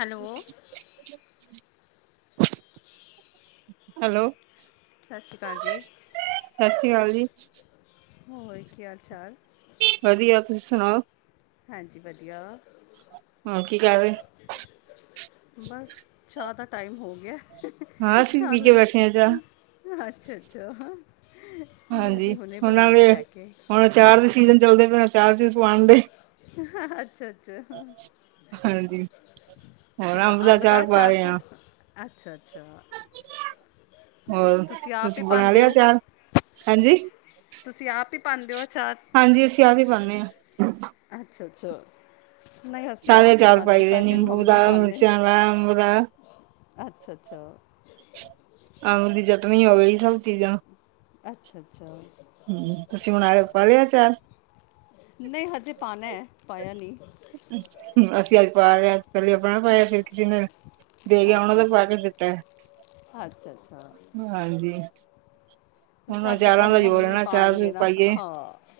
Hello [inaudible] hello ਸਤਿ ਸ਼੍ਰੀ ਅਕਾਲ ਜੀ। ਸਤਿ ਸ੍ਰੀ ਅਕਾਲ ਜੀ ਹੋਰ ਕੀ ਹਾਲ ਚਾਲ? ਵਧੀਆ, ਤੁਸੀਂ ਸੁਣਾਓ। ਹਾਂਜੀ ਵਧੀਆ। ਹਾਂ, ਕੀ ਕਰ ਰਹੇ? ਬਸ ਚਾਹ ਦਾ ਟਾਈਮ ਹੋ ਗਿਆ। ਹਾਂ ਅਸੀਂ ਪੀ ਕੇ ਚੱਲ ਬੈਠੇ ਹਾਂ ਚਾਹ ਅੱਛਾ ਅੱਛਾ। ਮੈਂ ਹਾਂਜੀ ਵੀ ਹੁਣੇ ਉਹਨਾਂ ਬਣਾ ਕੇ ਦੇ ਲੈ ਕੇ ਆਈ। ਹੁਣ ਅਚਾਰ ਦੇ ਸੀਜ਼ਨ ਚੱਲਦੇ ਪੇ। ਅਚਾਰ ਵੀ ਪੁਆਣ ਗੇ। ਅੱਛਾ ਅੱਛਾ। ਹਾਂਜੀ ਕਿੱਦਾਂ ਅੰਬ ਦਾ ਅਚਾਰ ਪਾ। ਅੱਛਾ ਅੱਛਾ ਹੋਰ, ਆਪ ਹੀ ਤੁਸੀਂ ਬਣਾ ਪਾਉਂਦੇ ਲਿਆ ਹੋ ਅਚਾਰ? ਹਾਂਜੀ? ਤੁਸੀਂ ਆਪ ਹੀ ਪਾਂਦੇ ਓ ਅਚਾਰ? ਹਾਂਜੀ ਅਸੀਂ ਆਪ ਹੀ ਵੀ ਪਾਨੇ ਆ। ਅੱਛਾ-ਅੱਛਾ ਨਹੀਂ ਅਸੀਂ ਸਾਰੇ ਆਪ ਨਹੀਂ ਅਚਾਰ ਪਾਂਦੇ ਪਾਈ ਦੇ ਸਾਡੇ ਨਿੰਬੂ ਮੰਮੀ ਦਾ ਪਾਂਦੇ ਨੇ। ਮਿਰਚਾਂ ਦਾ ਅੰਬ ਦਾ ਅੱਛਾ-ਅੱਛਾ। ਆਵਲੇ ਦੀ ਚਟਨੀ ਹੋ ਗਈ ਸਭ ਚੀਜ਼ਾਂ ਅੱਛਾ-ਅੱਛਾ। ਹੂੰ, ਤੁਸੀਂ ਹੁਣ ਆ ਪਾ ਲਿਆ ਅਚਾਰ? ਨਹੀਂ ਹਜੇ ਪਾਣਾ ਐ, ਪਾਇਆ ਨਹੀਂ। ਅਸੀਂ ਅੱਜ ਪਾ ਰਹੇ ਆ ਪਹਿਲੇ ਆਪਣਾ ਪਾਇਆ ਫਿਰ ਕਿਸੇ ਨੇ ਦੇ ਗਿਆ ਉਹਨਾਂ ਦਾ ਪਾ ਕੇ ਦਿੱਤਾ ਐ। ਅੱਛਾ-ਅੱਛਾ ਹਾਂਜੀ ਹੁਣ ਸਾਡੇ ਤਾਂ ਹਜ਼ਾਰਾਂ ਵਾਰੀ ਮੰਮੀ ਬੋਲਣਾ ਪਾਣਗੇ ਅਚਾਰ-ਚੂਰ ਨਾ ਪਾਈਏ। ਹਾਂ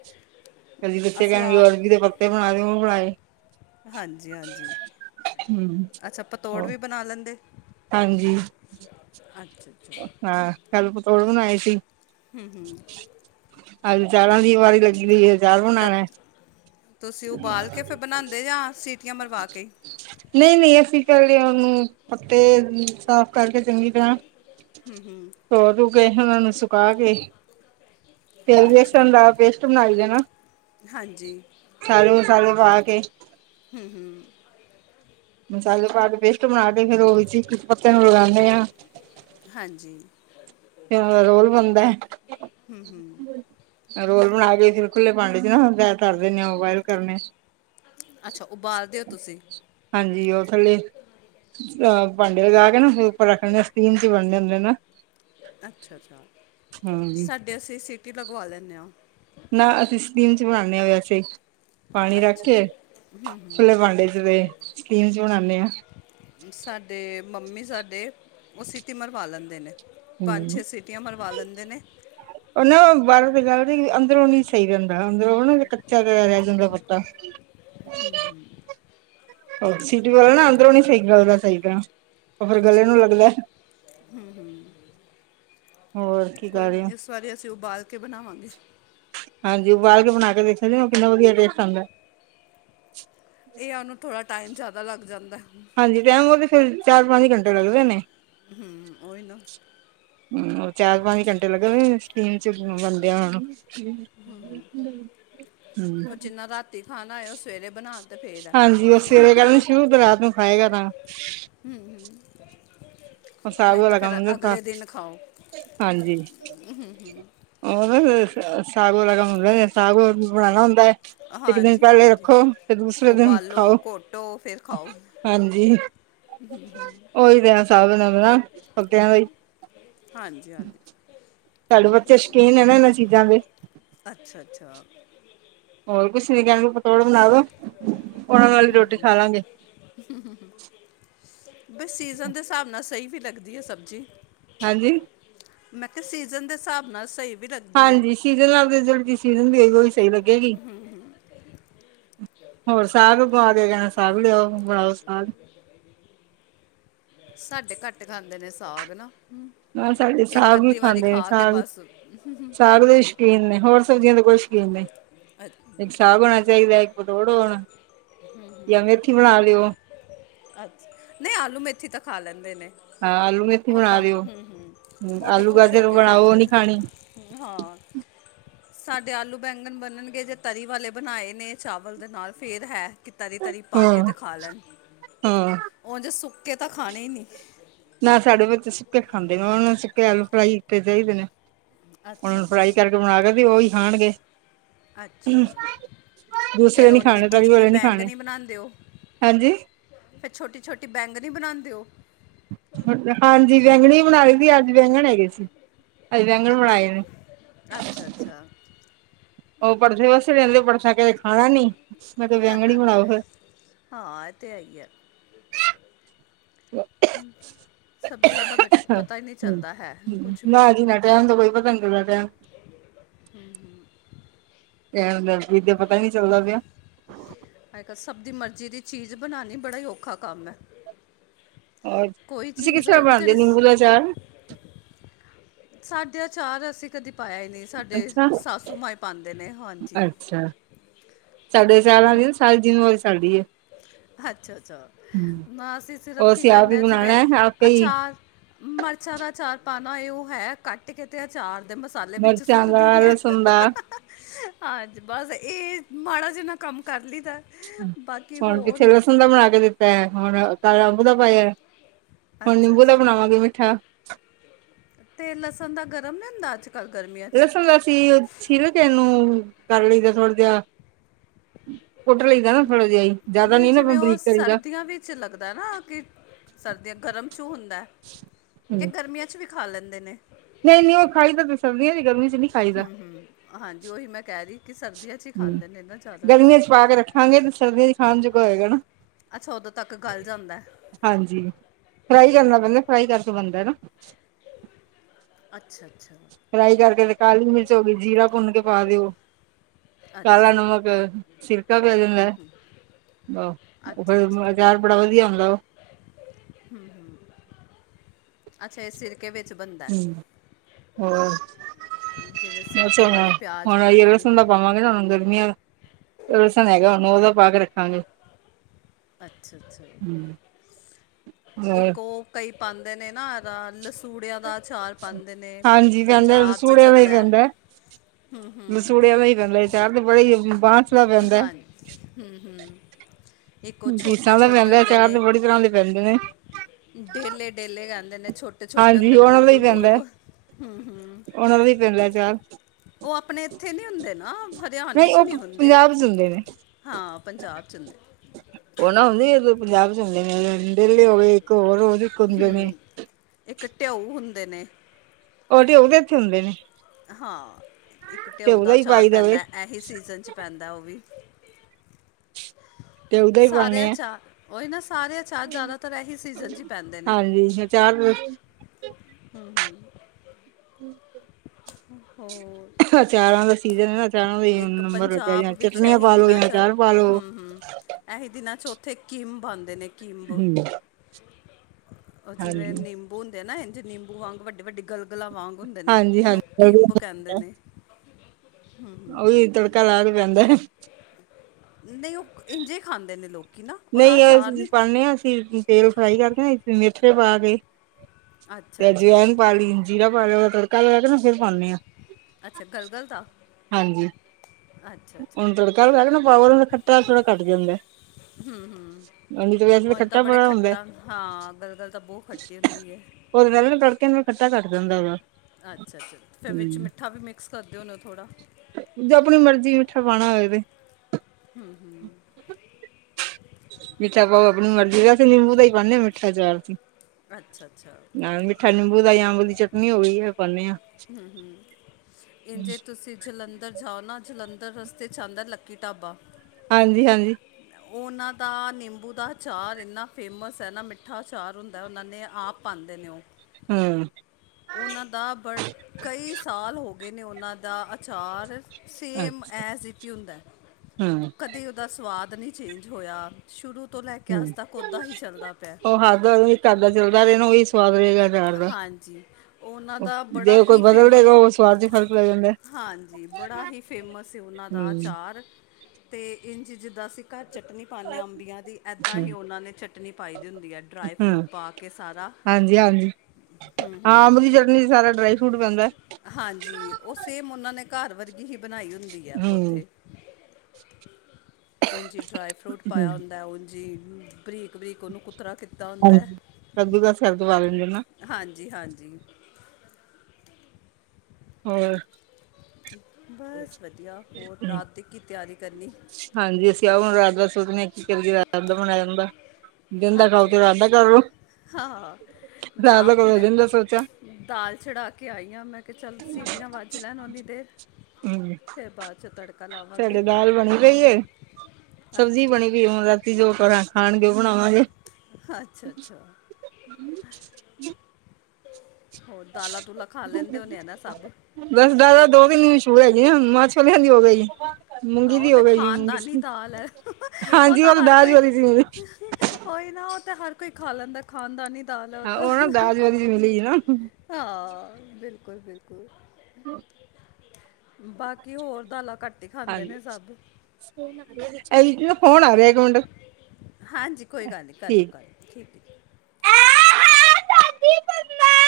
ਕਦੀ ਬੱਚੇ ਅਸੀਂ ਕਹਿਣਗੇ ਅਰਬੀ ਦੇ ਪੱਤੇ ਬਣਾ ਦਿਓ ਉਹ ਬਣਾਏ। ਹਾਂਜੀ-ਹਾਂਜੀ, ਹਮ ਅੱਛਾ ਪਤੌੜ ਹੋਰ ਵੀ ਬਣਾ ਲੈਂਦੇ? ਹਾਂਜੀ। ਅੱਛਾ। ਅੱਛਾ ਹਾਂ ਕੱਲ ਪਤੋੜ ਬਣਾਏ ਸੀ। ਹੂੰ-ਹੂੰ ਅੱਜ ਚਾਰਾਂ ਦੀ ਵਾਰੀ ਲੱਗੀ ਹੋਈ ਏ ਚਾਰ ਤੇ ਬਣਾਣਾ। ਤੁਸੀਂ ਉਬਾਲ ਕੇ ਫਿਰ ਬਣਾਦੇ ਜਾਂ ਸੀਟੀਆਂ ਮਰਵਾ ਕੇ? ਨਹੀਂ-ਨਹੀਂ ਅਸੀਂ ਪਹਿਲੇ ਉਹਨੂੰ, ਪੱਤੇ ਸਾਫ਼ ਕਰਕੇ ਚੰਗੀ ਤਰ੍ਹਾਂ ਹੂੰ-ਹੂੰ। ਧੋ-ਧੂ ਕੇ ਉਹਨਾਂ ਨੂੰ ਸੁਕਾ ਕੇ ਫਿਰ ਅੱਛਾ ਬੇਸਨ ਦਾ ਪੇਸਟ ਬਣਾਈ ਜਾਣਾ। ਹਾਂਜੀ ਮਸਾਲੇ-ਮਸਾਲੇ ਪਾ ਕੇ। ਹੂੰ-ਹੂੰ। ਮਸਾਲੇ ਪਾ ਕੇ ਪੇਸਟ ਬਣਾ ਕੇ ਫੇਰ ਉਹਦੇ ਚ ਕੁਛ ਪੱਤਿਆਂ ਨੂੰ ਲਗਾਨੇ ਆ। ਹਾਂਜੀ। ਫੇਰ ਉਹਨਾਂ ਦਾ ਰੋਲ ਬਣਦਾ। ਹੂੰ-ਹੂੰ। ਰੋਲ ਬਣਾ ਕੇ ਫਿਰ ਖੁੱਲੇ ਭਾਡੇ ਚ ਨਾ ਮੈਂ ਧਰ ਦਿੰਨੀ ਆ ਬੋਆਇਲ ਕਰਨੇ। ਅੱਛਾ ਉਬਾਲਦੇ ਓ ਤੁਸੀਂ? ਹਾਂਜੀ ਉਹ ਥੱਲੇ, ਅ ਭਾਂਡੇ ਲਗਾ ਕੇ ਨਾ ਉੱਪਰ ਰੱਖਣੇ ਸਟੀਮ ਚ ਬਣ ਜਾਂਦੇ ਨੇ ਨਾ। ਅੱਛਾ-ਅੱਛਾ, ਹੂੰ। ਸਾਡੀੇ ਅਸੀਂ ਸੀਟੀ ਲਗਵਾ ਲੈਂਨੇ ਆ। ਨਾ ਅਸੀਂ ਸਟੀਮ 'ਚ ਬਣਾਨੇ ਆ ਵੈਸੇ। ਪਾਣੀ ਰੱਖ ਅੱਛਾ ਕੇ, ਅੱਛਾ ਖੁੱਲੇ ਭਾਂਡੇ 'ਚ ਤੇ ਸਟੀਮ ਚ ਬਣਾਨੇ ਆ। ਸਾਡੇ ਮੰਮੀ ਸਾਡੇ ਉਹ ਸੀਟੀ ਮਰਵਾ ਲੈਂਦੇ ਨੇ। ਹੂੰ। ਪੰਜ-ਛੇ ਸੀਟੀਆਂ ਮਰਵਾ ਲੈਂਦੇ ਨੇ। [unintelligible] ਉਹ ਨਾ ਬਾਹਰ ਤੋ ਗਲ ਜੇਗੀ ਅੰਦਰੋਂ ਨੀ ਸਹੀ ਰਹਿੰਦਾ ਅੰਦਰੋਂ ਨਾ ਕੱਚਾ ਤੇ ਰਹਿ ਜਾਂਦਾ ਪੱਤਾ। ਹੂੰ ਅ ਸੀਟੀ ਵਾਲਾ ਨਾ ਅੰਦਰੋਂ ਨੀ ਸਹੀ ਗਲਦਾ ਸਹੀ ਤਰਾਂ। ਅੱਛਾ-ਅੱਛਾ, ਹੂੰ-ਹੂੰ। ਹੋਰ ਕੀ ਕੋਈ ਕਰ ਨੀ ਰਹੇ ਹੋ ਇਸ ਵਾਰੀ ਅਸੀਂ ਉਬਾਲ ਕੇ ਬਣਾਵਾਂਗੇ। ਹਾਂਜੀ ਉਬਾਲ ਕੇ ਬਣਾ ਕੇ ਦੇਖਿਆ ਜੇ ਕਿੰਨਾ ਵਧੀਆ ਟੇਸਟ ਆਂਦਾ। ਇਹ ਉਹਨੂੰ ਥੋੜ੍ਹਾ ਟਾਈਮ ਜ਼ਿਆਦਾ ਲੱਗ ਜਾਂਦਾ। ਹਾਂਜੀ ਟਾਈਮ ਉਹ ਤੇ ਫਿਰ ਚਾਰ-ਪੰਜ ਘੰਟੇ ਲੱਗਦੇ ਨੇ। ਹੂੰ, ਉਹੀ ਨਾ। ਹੂੰ, ਚਾਰ-ਪੰਜ ਘੰਟੇ ਲੱਗਣਗੇ, ਸਟੀਮ ਚ ਬੰਦਿਆ ਹੋਣ। ਹਮ [inaudible] ਤੇ ਖਾਣਾ ਹੋਇਆ ਉਹ ਸਵੇਰੇ ਬਣਾ ਤੇ ਫੇਰ ਹੈ। ਹਾਂਜੀ ਉਹ ਸਵੇਰੇ ਕਹਿੰਦੇ ਸ਼ੁਰੂ ਤੇ ਰਾਤ ਨੂੰ ਖਾਏਗਾ ਤਾਂ ਹੂੰ। ਸਾਗ ਵਾਲਾ ਕੰਮ ਹੋ ਗਿਆ, ਦਿਨ ਖਾਓ ਹਾਂਜੀ। ਉਹਨਾਂ ਫੇਰ ਸਾਗ ਵਾਲਾ ਕਮੰ ਹੁੰਦਾ, ਸਾਗ ਬਣਾਉਣਾ ਹੁੰਦਾ। ਇੱਕ ਦਿਨ ਹਾਂਜੀ ਪਹਿਲੇ ਹਾਂਜੀ ਰੱਖੋ ਤੇ ਦੂਸਰੇ ਦਿਨ ਉਬਾਲੋ ਖਾਓ, ਘੋਟੋ ਹਾਂਜੀ। ਹੂੰ। ਵਿਆਹ ਸਾਹਿਬ ਦੇ ਨਾਲ, ਸਕਿਆਂ ਦਾ ਹੀ ਹਾਂਜੀ-ਹਾਂਜੀ। ਸਾਡੇ ਬੱਚੇ ਸ਼ੌਕੀਨ ਹੈ ਨਾ ਇਹਨਾਂ ਚੀਜ਼ਾਂ ਦੇ। ਅੱਛਾ-ਅੱਛਾ। ਹੋਰ ਕੁਛ ਨੀ ਕਹਿਣ ਗੇ ਪਤੋੜ ਬਣਾਦੋ ਉਹਨਾਂ ਨਾਲ ਹੀ ਰੋਟੀ ਖਾ ਲਾਂਗੇ। ਬਸ ਸੀਜਨ ਦੇ ਹਿਸਾਬ ਨਾਲ ਸਹੀ ਵੀ ਲੱਗਦੀ ਹੈ ਸਬਜ਼ੀ। ਹਾਂਜੀ। ਮੈਂ ਕਿਹਾ ਸੀਜਨ ਦੇ ਹਿਸਾਬ ਨਾਲ ਸਹੀ ਵੀ ਲੱਗ ਹਾਂਜੀ, ਸੀਜ਼ਨ ਨਾਲ ਦੇ ਜਿਹੜੀ ਚੀਜ਼ ਸੀਜ਼ਨ ਦੀ ਹੋਇਗੀ ਉਹ ਹੀ ਸਹੀ ਲੱਗੇਗੀ। ਹੋਰ ਸਾਗ ਬਵਾ ਦੇ ਕਹਿਣਾ ਸਾਗ ਲਿਆਓ ਬਣਾਓ ਦੋ ਸਾਗ। ਸਾਡੇ ਘੱਟ ਖਾਂਦੇ ਨੇ ਸਾਗ ਨਾ। ਨਾਲ ਸਾਡੇ ਸਾਗ ਵੀ ਇੱਕ-ਅੱਧੀ ਵਾਰੀ ਖਾਂਦੇ ਨੇ ਖਾ ਕੇ ਸਾਗ ਬਸ ਸਾਗ ਦੇ ਸ਼ੌਕੀਨ ਨੇ, ਹੋਰ ਸਬਜ਼ੀਆਂ ਦੇ ਕੋਈ ਸ਼ੌਕੀਨ ਨਹੀ, ਅੱਛਾ ਇੱਕ ਸਾਗ ਹੋਣਾ ਚਾਹੀਦਾ ਇੱਕ ਪਤੋੜੋ ਹੋਣ ਜਾਂ ਮੇਥੀ ਬਣਾ ਲਿਓ। ਅੱਛਾ ਨਹੀਂ, ਆਲੂ ਮੇਥੀ ਤਾਂ ਖਾ ਲੈਂਦੇ ਨੇ। ਹਾਂ ਆਲੂ ਮੇਥੀ ਉਹ ਬਣਾ ਤਾਂ ਲਿਓ ਹੂੰ-ਹੂੰ, ਉਹ ਤੇ ਆਲੂ ਖ਼ੁਸ਼ ਹੋ ਗਾਜਰ ਕੇ ਬਣਾਓ ਉਹ ਖਾਂਦੇ ਨੀ ਨੇ। ਖਾਣੀ ਹਾਂ। ਸਾਡੇ ਆਲੂ ਬੈਂਗਣ ਬਨਣਗੇ ਜੇ ਤਰੀ ਵਾਲੇ ਬਣਾਏ ਨੇ ਚਾਵਲ ਦੇ ਨਾਲ ਫੇਿਰ ਹੈ। ਕਿ ਤਰੀ-ਤਰੀ ਪਾ ਕੇ ਤੇ ਖਾ ਲੈਣ ਹੂੰ। ਉੰਝ ਸੁੱਕੇ ਤਾਂ ਖਾਣੇ ਹੀ ਨਹੀਂ। ਨਾ ਸਾਡੇ ਬੱਚੇ ਸੁੱਕੇ ਖਾਂਦੇ ਨੇ ਉਹਨਾਂ ਨੂੰ ਸੁੱਕੇ ਆਲੂ ਫਰਾਈ ਕੀਤੇ ਚਾਹੀਦੇ ਨੇ। ਅੱਛਾ ਹੁਣ ਅੱਛਾ ਫਰਾਈ ਕਰਕੇ ਬਣਾ ਕੇ ਤੇ ਉਹੀ ਖਾਣਗੇ। ਅੱਛਾ, ਫਿਰ ਦੂਸਰੇ ਨੀ ਉਹ ਖਾਣੇ ਤਰੀ ਨਿੱਕੀ-ਨਿੱਕੀ ਵਾਲੇ ਨੀ ਖਾਣੇ ਬੈਂਗਨੀ ਬਣਾ ਦੇਓ। ਹਾਂਜੀ ਫਿਰ ਛੋਟੀ-ਛੋਟੀ ਬੈਂਗਣੀ ਬਣਾਦੇ ਓ। ਹਾਂਜੀ ਵੈਗਣੀ। ਬਣਾਏ ਵੀ ਅੱਜ ਬੈਂਗਣ ਹੈਗੇ ਸੀ, ਅੱਜ ਬੈਂਗਣ ਅੱਛਾ ਬਨਾਏ ਨੇ। ਅੱਛਾ ਅੱਛਾ। ਉਹ ਭਰਥੇ ਵਸਤੇ ਕਹਿੰਦੇ ਭਰਥਾ ਕੇਦੇ ਖਾਣਾ ਨੀ। ਮੈਂ ਕਿਹਾ ਵੈਂਗਣ ਹੀ ਹਾਂ-ਹਾਂ-ਹਾਂ-ਹਾਂ ਬਣਾਓ ਫਿਰ ਇਹ ਤਾਂ ਹੈ ਹੀ ਹੈ। ਅ ਸਬਜ਼ੀਆਂ ਦਾ ਬਟ- [unintelligible] ਪਤਾ ਹੀ ਨਹੀਂ ਚੱਲਦਾ ਹੈ ਕੁਝ ਨਾ ਵੀ ਜੀ ਨਾ ਟਾਈਮ ਦਾ ਕੋਈ ਪਤਾ ਨਈ ਚਲਦਾ ਟਾਈਮ ਹੂੰ-ਹੂੰ। ਇਹ ਏਵੇ ਲਗਦੀ ਤੇ ਪਤਾ ਹੀ ਨਹੀ ਚੱਲਦਾ ਪਿਆ। ਅੱਜ-ਕੱਲ੍ਹ ਸਭ ਦੀ ਮਰਜ਼ੀ ਦੀ ਚੀਜ਼ ਬਣਾਉਣੀ ਬੜਾ ਹੀ ਔਖਾ ਕੰਮ ਹੈ। ਹੋਰ, ਕੋਈ ਤੁਸੀਂ ਕਿੱਸ ਚੀਜ਼ ਤਰਹਾ ਹੋਏਗੀ ਬਣਾਉਦੇ ਜਿਹੜੀ ਹੋ ਨਿੰਬੂ ਦਾ ਚਾਰ? ਸਾਡੇ ਅਚਾਰ ਅਸੀਂ ਕਦੇ ਪਾਇਆ ਹੀ ਨਹੀਂ ਸਾਡੇ ਅੱਛਾ ਸਾਸੂ ਮਾ ਪਾਉਂਦੇ ਨੇ, ਹਾਂਜੀ। ਅੱਛਾ ਸਾਡੇ ਅਚਾਰਾਂ ਦੀ ਨਾ ਸਾਰੀ ਜਿੰਮੇਵਾਰੀ ਸਾਡੀ ਹੈ। ਅੱਛਾ-ਅੱਛਾ, ਨਾ ਅਸੀਂ ਸਿਰਫ਼ ਉਹ ਕੀ ਅਸੀਂ ਆਪ ਕਰਨੇ ਹੀ ਹਾਂ ਬਣਾਉਣਾ ਜਿਵੇਂ ਹੈ ਆਪੇ ਹੀ ਅਚਾਰ ਮਿਰਚਾਂ ਦਾ ਅਚਾਰ ਪਾਉਣਾ ਇਹ ਹੈ ਕੱਟ ਕੇ ਤੇ ਅਚਾਰ ਦੇ ਮਸਾ ਸਾਲੇ ਵਿੱਚ ਮਿਰਚਾਂ ਸੁਟਦੀ ਦਾ ਰਿਆਂ ਲਸਣ ਦਾ ਹਾਂਜੀ, ਬਸ ਇਹ ਮਾੜਾ ਜਿਨਾ ਕੰਮ ਕਰ ਲਈਦਾ। ਬਾਕੀ ਹੁਣ ਹੋਰ ਕਿੱਥੇ ਨਹੀਂ ਲਸਣ ਦਾ ਬਣਾ ਕੇ ਦਿੱਤਾ, ਹੈ ਹੁਣ ਕਲ ਅੰਬ ਦਾ ਪਾਇਆ। ਹੁਣ ਅੱਛਾ ਨਿੰਬੂ ਦਾ ਅੱਛਾ ਬਣਾਵਾਂਗੇ ਮਿੱਠਾ। ਤੇ ਲਸਣ ਤਾਂ ਗਰਮ ਹੁੰਦਾ ਅੱਜ ਕੱਲ ਗਰਮੀਆਂ। 'ਚ ਲਸਣ ਦਾ ਅਸੀ ਛਿਲ ਕੇ ਏਨੂੰ ਕਰ ਲਈਦਾ ਥੋੜ੍ਹਾ ਜਹਾ ਜ਼ਿਆਦਾ ਨਈ ਨੀ ਨਾ ਜਿਵੇਂ ਉਹ ਬਰੀਕ ਕਰੀਦਾ ਸਰਦੀਆਂ ਵਿੱਚ ਲੱਗਦਾ ਨਾ ਕਿ ਸਰਦੀਆਂ ਗਰਮ ਜੋ ਹੁੰਦਾ ਕਿ ਗਰਮੀਆਂ ਚ ਵੀ ਖਾ ਲੈਂਦੇ ਨੇ। ਨਈ- ਨਈ ਉਹ ਖਾਈ ਤਾਂ ਤੇ ਸਰਦੀਆਂ ਦੀ ਗਰਮੀ ਚ ਨਹੀਂ ਖਾਈਦਾ ਹਮ ਹਮ ਹਾਂਜੀ ਉਹੀ ਮੈਂ ਕਹਿ ਰਹੀ ਕਿ ਸਰਦੀਆਂ ਚ ਹੀ ਖਾਂਦੇ ਨੇ ਨਾ ਜ਼ਿਆਦਾ ਤਰ। ਹਾਂਜੀ, ਇਹ ਤੇ ਸਰਦੀਆਂ ਚ ਖਾਣ ਜੋਗਾ ਹੋਏਗਾ। ਅੱਛਾ ਉਦੋਂ ਤੱਕ ਗਲ ਜਾਂਦਾ ਹੈ। ਹਾਂਜੀ ਫਰਾਈ ਕਰਨਾ ਪੇਲੇ। ਫਰਾਈ ਕਰਕੇ ਬਨਦਾ ਨਾ। ਅੱਛਾ-ਅੱਛਾ। ਫਰਾਈ ਕਰਕੇ ਤੇ ਕਾਲੀ ਮਿਰਚ ਹੋ ਗਈ, ਜੀਰਾ ਭੁੰਨ ਕੇ ਪਾ ਦਿਓ। ਕਾਲਾ ਅੱਛਾ ਨਮਕ, ਸਿਰਕਾ ਵੀ ਪੈ ਜਾਂਦਾ ਏ। ਆਹੋ ਫੇਰ ਆਚਾਰ ਬੜਾ ਵਧੀਆ ਹੁੰਦਾ ਉਹ। ਹੂੰ-ਹੂੰ, ਅੱਛਾ ਇਹ ਸਿ ਕੇ ਵਿੱਚ ਬੰਦਾ ਹੂੰ ਹੋਰ ਜਿਵੇਂ ਬਸ ਸਿਰਕੇ ਹੁਣ ਵਾਲੇ ਪਿਆਜ਼ ਹੁਣ ਇਹ ਪਾਲੀਏ। ਲਸਣ ਦਾ ਪਾਵਾਂਗੇ ਨਾ ਹੁਣ ਗਰਮੀਆਂ ਲਸਣ ਹੈਗਾ ਨ ਉਹਦਾ ਪਾ ਕੇ ਰੱਖਾਂਗੇ। ਅੱਛਾ-ਅੱਛਾ, ਹੋਰ ਇੱਕ ਉਹ ਕਈ ਪਾਂਦੇ ਨੇ ਨਾ ਰਾ ਲਸ ਤੂੜਿਆਂ ਦਾ ਅਚਾਰ ਪਾਂਦੇ ਨੇ ਹਾਂਜੀ ਪੰਜਾਬ ਚ ਚੱਲਦਾ ਐ। ਮਸੂੜਿਆਂ ਦਾ ਈ ਪੇਂਦਾ ਐ ਅਚਾਰ ਤੇ ਬੜੇ ਈ ਬਾਂਚ ਹਾਂਜੀ ਹੂੰ-ਹੂੰ ਇੱਕ ਉਹ ਫੀਸਾਂ ਦਾ ਛੋਟੇ-ਛੋਟੇ ਪੈਂਦਾ ਹੁੰਦੇ ਅਚਾਰ ਨੇ। ਤੇ ਬੜੀ ਤਰ੍ਹਾਂ ਦੇ ਪੈਂਦੇ ਨੇ ਡੇਲੇ-ਡੇਲੇ ਕਹਿੰਦੇ ਨੇ, ਛੋਟੇ-ਛੋਟੇ ਹਾਂਜੀ ਹੁੰਦੇ ਨੇ ਉਹਨਾਂ ਦਾ ਹੀ ਬਿਲਕੁਲ ਪੈਂਦਾ ਗੋਲ-ਗੋਲ ਹੂੰ-ਹੂੰ। ਉਹਨਾਂ ਦਾ ਹੀ ਪੈਂਦਾ ਅਚਾਰ ਉਹ ਆਪਣੇ ਇੱਥੇ ਨੀ ਹੁੰਦੇ ਨਾ ਹਰਿਆਣੇ ਚ ਉਹ ਨਹੀਂ ਹੁੰਦੇ। ਪੰਜਾਬ ਚ ਹੁੰਦੇ ਨੇ ਹਾਂ ਪੰਜਾਬ ਚ ਹੁੰਦੇ। ਉਹ ਨਾ ਹੁੰਦੀ ਪੰਜਾਬ ਚ ਹੁੰਦੇ, ਡੇਲੇ ਹੋਗੇ ਇੱਕ ਹੋਰ ਹੁੰਦੇ ਨੇ ਹੂੰ, ਇੱਕ ਢਿਊ ਹੁੰਦੇ ਨੇ। ਉਹ ਢਿਉ ਤੇ ਇੱਥੇ ਹੁੰਦੇ ਨੇ ਹਾਂ, ਇੱਕ ਢਿਉ ਟਿਊ ਦਾ ਹੀ ਅਚਾਰ ਪਾਈ ਦਵੇ ਪੈਂਦਾ ਐਹੀ ਸੀਜ਼ਨ ਚ ਪੈਂਦਾ ਉਹ ਵੀ ਟਿਊ ਦਾ ਹੀ ਸਾਰਿਆ ਪਾਉਂਦੇ ਆ ਚਾ ਉਹੀ ਨਾ ਸਾਰੇ ਆਚਾਰ ਜ਼ਿਆਦਾਤਰ ਇਹੀ ਸੀਜ਼ਨ ਚ ਹੀ ਪੈਂਦੇ ਨੇ ਹਾਂਜੀ ਅਚਾਰ ਹੂੰ-ਹੂੰ। ਹੂੰ। ਹੋਰ। ਅਚਾਰਾਂ ਦਾ ਸੀਜ਼ਨ ਏ ਨਾ, ਅਚਾਰਾਂ ਦਾ ਇੱਕ ਨੰਬਰ ਪੰਜਾਬ ਲੱਗਾ, ਚਟਨੀਆਂ ਪਾਲੋ ਜਾਂ ਚਾਰ ਪਾ ਲੋ। ਹਮ, ਐਹੀ ਦਿਨਾਂ ਚ ਉੱਥੇ ਕਿਮਬ ਪਾਦੇ ਨੇ ਕਿੰਮਬ ਹਮ ਉਹ ਜਿਵੇਂ ਹਾਂਜੀ ਨਿੰਬੂ ਹੁੰਦੇ ਆ ਨਾ, ਇੰਜ ਨਿੰਬੂ ਵਾਂਗ ਵੱਡੇ ਵੱਡੇ ਗਲਗਲਾਂ ਵਾਂਗ ਹੁੰਦੇ ਨੇ। ਹਾਂਜੀ ਉਹਨੂੰ ਕਿੰਬ ਕਹਿੰਦੇ ਹਾਂਜੀ ਨੇ। ਉਹੀ ਤੜਕਾ ਲਾ ਕੇ ਪੇਂਦਾ। ਨਈ ਉਹ ਇੰਝੇ ਖਾਂਦੇ ਨੇ ਲੋਕ ਨਈ ਅ ਅਸੀਂ ਪਾਹਨੇ ਹਾਂ ਅਸੀਂ ਤੇਲ ਫਰਾਈ ਕਰਕੇ, ਮੇਥੇ ਪਾ ਦੇਈਂ ਅੱਛਾ ਤੇ ਅੱਛਾ ਜਵਾਇਨ ਪਾ ਲਈ ਜੀਰਾ ਪਾ ਲਓ ਤੜਕਾ ਲਗਾ ਕੇ ਨਾ ਫਿਰ ਪਾਂਦੀ ਆ। ਅੱਛਾ, ਗਲਗਲ ਦਾ। ਹਾਂਜੀ। ਅੱਛਾ-ਅੱਛਾ। [inaudible] ਪਾਵਰ ਦਾ ਖਰਚਾ ਥੋੜਾ ਘੱਟ ਜਾਂਦਾ। ਹੂੰ-ਹੂੰ। ਨਹੀਂ ਤਾਂ ਵੈਸੇ ਉਂਜ ਤਾਂ ਖੱਟਾ ਬੜੇ ਬੜਾ ਹੁੰਦਾ ਖੱਟਾ ਹਾਂ ਗੱਲਗੱਲ ਤਾਂ ਬਹੁਤ ਖੱਟੀ ਹੁੰਦੀ ਐ। ਉਹਦੇ ਵੇਲੇ ਤੜਕੇ ਨੂੰ ਖੱਟਾ ਕੱਟ ਦਿੰਦਾ ਵਾ। ਅੱਛਾ-ਅੱਛਾ ਫਿਰ ਵਿੱਚ ਮਿੱਠਾ ਵੀ ਮਿਕਸ ਕਰਦੇ ਹੋਨੇ ਥੋੜਾ। ਜੇ ਆਪਣੀ ਮਰਜ਼ੀ ਏ ਮਿੱਠਾ ਪਾਣਾ ਹੋਏ ਤੇ। ਹੁ-ਹੁ ਮਿੱਠਾ ਪਾਓ ਆਪਣੀ ਮਰਜ਼ੀ ਦਾ ਤੇ ਨਿੰਬੂ ਦਾ ਹੀ ਪਾਨੇ ਹਾਂ ਮਿੱਠਾ ਅਚਾਰ ਜੀ। ਅੱਛਾ-ਅੱਛਾ ਨਿੰਬੂ ਦਾ ਯਾ ਆਮ ਦੀ ਚਟਨੀ ਹੋ ਗਈ। ਪਾਉਂਦੇ ਹਾਂ ਹ-ਹ ਇੰਜੇ ਤੁਸੀ ਜਲੰਧਰ ਜਾਓ ਨਾ ਜਲੰਧਰ ਰਸਤੇ ਚ ਆਂਦਾ ਲੱਕੀ ਢਾਬਾ। ਹਾਂਜੀ-ਹਾਂਜੀ ਉਹਨਾਂ ਦਾ ਨਿੰਬੂ ਦਾ ਅਚਾਰ ਇੰਨਾ ਫੇਮਸ ਹੈ ਨਾ ਮਿੱਠਾ ਅਚਾਰ ਹੁੰਦਾ ਉਹਨਾਂ ਨੇ ਆਪ ਪਾਦੇ ਨੇ ਉਹ। ਹੁ। ਉਹਨਾਂ ਦਾ ਬੜ ਕਈ ਸਾਲ ਹੋ ਗਏ ਨੇ ਉਹਨਾਂ ਦਾ ਆਚਾਰ ਸੇਮ ਅੱਛਾ ਐਜ਼ ਇਟ ਹੁੰਦਾ ਹਮ ਕਦੇ ਉਹਦਾ ਸਵਾਦ ਨੀ ਚੇਂਜ ਹੋਇਆ। ਸ਼ੁਰੂ ਤੋਂ ਲੈ ਕੇ ਅੱਜ ਤੱਕ ਉਦਾਂ ਹੀ ਚੱਲਦਾ ਪਿਆ ਹੁ ਉਹ ਹੈ। ਹਰ ਦਮ ਹੀ ਢਾਬਾ ਚੱਲਦਾ ਰਹੇ ਨਾ ਉਹੀ ਸਵਾਦ ਰਹੇਗਾ ਆਚਾਰ ਦਾ ਹਾਂਜੀ ਉਹਨਾਂ ਦਾ ਬੜਾ ਜੇ ਕੋਈ ਹੀ ਬਦਲਦੇਗਾ ਫੇਮਸ ਉਹ ਸਵਾਦ ਚ ਫ਼ਰਕ ਪੈ ਜਾਂਦਾ। ਹਾਂਜੀ ਬੜਾ ਹੀ ਫੇਮਸ ਸੀ ਉਹਨਾਂ ਦਾ ਹਮ ਅਚਾਰ। ਤੇ ਇੰਝ ਜਿੱਦਾ ਅਸੀ ਘਰ ਚਟਨੀ ਪਾਨੇ ਹਾਂ ਅੰਬੀਆਂ ਦੀ ਇੱਦਾਂ ਹੀ ਹਮ ਉਹਨਾਂ ਨੇ ਚਟਨੀ ਪਾਈ ਦੀ ਹੁੰਦੀ ਹੈ ਡਰਾਈ ਫਰੂਟ ਪਾ ਕੇ ਸਾਰਾ। ਹਾਂਜੀ-ਹਾਂਜੀ ਹੁ-ਹੁ ਸਾਰਾ ਡਰਾਈ ਫਰੂਟ ਪੈਂਦਾ। ਹਾਂਜੀ ਉਹ ਸੇਮ ਉਹਨਾ ਨੇ ਘਰ ਵਰਗੀ ਹੀ ਬਣਾਈ ਹੁੰਦੀ ਹੈ ਹੂੰ ਉਥੇ। ਉੰਝ ਹੀ ਡਰਾਈ ਫਰੂਟ ਪਾਇਆ ਹੁੰਦਾ ਉਂਝ ਹੀ ਬਰੀਕ-ਬਰੀਕ ਉਹਨੂੰ ਕੁਤਰਾ ਕੀਤਾ ਹੁੰਦਾ ਹੈ ਹਾਂਜੀ। ਕੱਦੂਕਸ ਕਰਕੇ ਪਾ ਦਿੰਦੇ ਨਾ ਹਾਂਜੀ-ਹਾਂਜੀ। ਹੋਰ ਬਸ ਵਧੀਆ ਹੋਰ ਰਾਤ ਦੀ ਕੀ ਤਿਆਰੀ ਕਰਨੀ। ਹਾਂਜੀ ਅਸੀਂ ਆਓ ਹ ਰਾਦਾ ਸੋਚਨੇ ਹਾਂ ਕੀ ਕਰੀਏ ਰਾਦਾ [unintelligible] ਦਿਨ ਦਾ ਖਾਓ ਅੱਛਾ ਤੇ ਰਾਤ ਅੱਛਾ ਦਾ ਕਰਲੋ। ਹਾਂ ਮੈਂ ਰਾਤ ਦਾ ਆਪ ਕਰੋ ਤੇ ਹੁਣੇ ਦਿਨ ਦਾ ਸੋਚਾ। ਦਾਲ ਚੜ੍ਹਾ ਕੇ ਆਈ ਹਾਂ ਮੈਂ ਕਿਹਾ ਚੱਲ ਸੀਟੀਆ ਵੱਜ ਲੈਣ ਓਨੀ ਦੇਰ। ਫੇਰ ਬਾਦ ਚ ਤੜ ਸਾਡੀ ਦਾਲ ਬਣੀ ਪਈ ਏ, ਸਬਜ਼ੀ ਅੱਛਾ ਬਣੀ ਪਈ ਏ ਹੁਣ ਰਾ ਤੀ ਜੋ ਕਰਾਂ ਖਾਣਗੇ ਉਹ ਬਣਾਵਾਂਗੇੇ। ਅੱਛਾ-ਅੱਛਾ ਹਮ ਹੋਰ ਦਾਲਾ-ਦੁਲਾ ਖਾ ਲੈਂਦੇ ਹੋਣੇ ਆ ਨਾ ਸਭ। ਬਸ ਦਾਲਾਂ ਦੋ ਦਿਨ ਮਸ਼ਹੂਰ ਹੈਗੀਅਂ ਮਾਂ ਛੋਲਿਆਂ ਦੀ ਹੋ ਗਈ ਹਾਂ ਮੂੰਗੀ ਉਹ ਦੀ ਤੇ ਹੋ ਗਈ ਮੂੰਗੀ ਖਾਨਦਾਨੀ ਦਾਲ ਹੈ ਉਹ ਹਾਂਜੀ ਤਾਂ ਹਰ ਦਾਜ ਕੋਈ ਵਾਲੀ ਸੀ ਮੇਰੀ ਉਹੀ ਨਾ ਉਹ ਤਾਂ ਹਰ ਕੋਈ ਖਾ ਲੈਂਦਾ। ਖਾਨਦਾਨੀ ਦਾਲ ਹੈ ਹਾਂ ਤਾਂ ਉਹ ਨਾ ਦਾਜ ਵਰੀ ਦੀ ਮਿਲੀ ਏ ਨਾ। ਹਾਂ ਬਿਲਕੁਲ-ਬਿਲਕੁਲ ਬਾ ਕੀ ਹੋਰ ਦਾਲਾਂ ਕੱਟ ਹੀ ਖਾਂਦੇ ਨੇ ਸਭ। ਇਹਦੇ ਵਿੱਚ ਨਾ ਫੋਨ ਆ ਰਿਹਾ ਇਕ ਮਿੰਟ। ਹਾਂਜੀ ਕੋਈ ਗੱਲ ਨੀ ਕੱਰ ਲੋ ਠੀਕ ਕਾੱਲ ਠੀਕ-ਠੀਕ। ਦਾਦੀ ਮੰਮਾ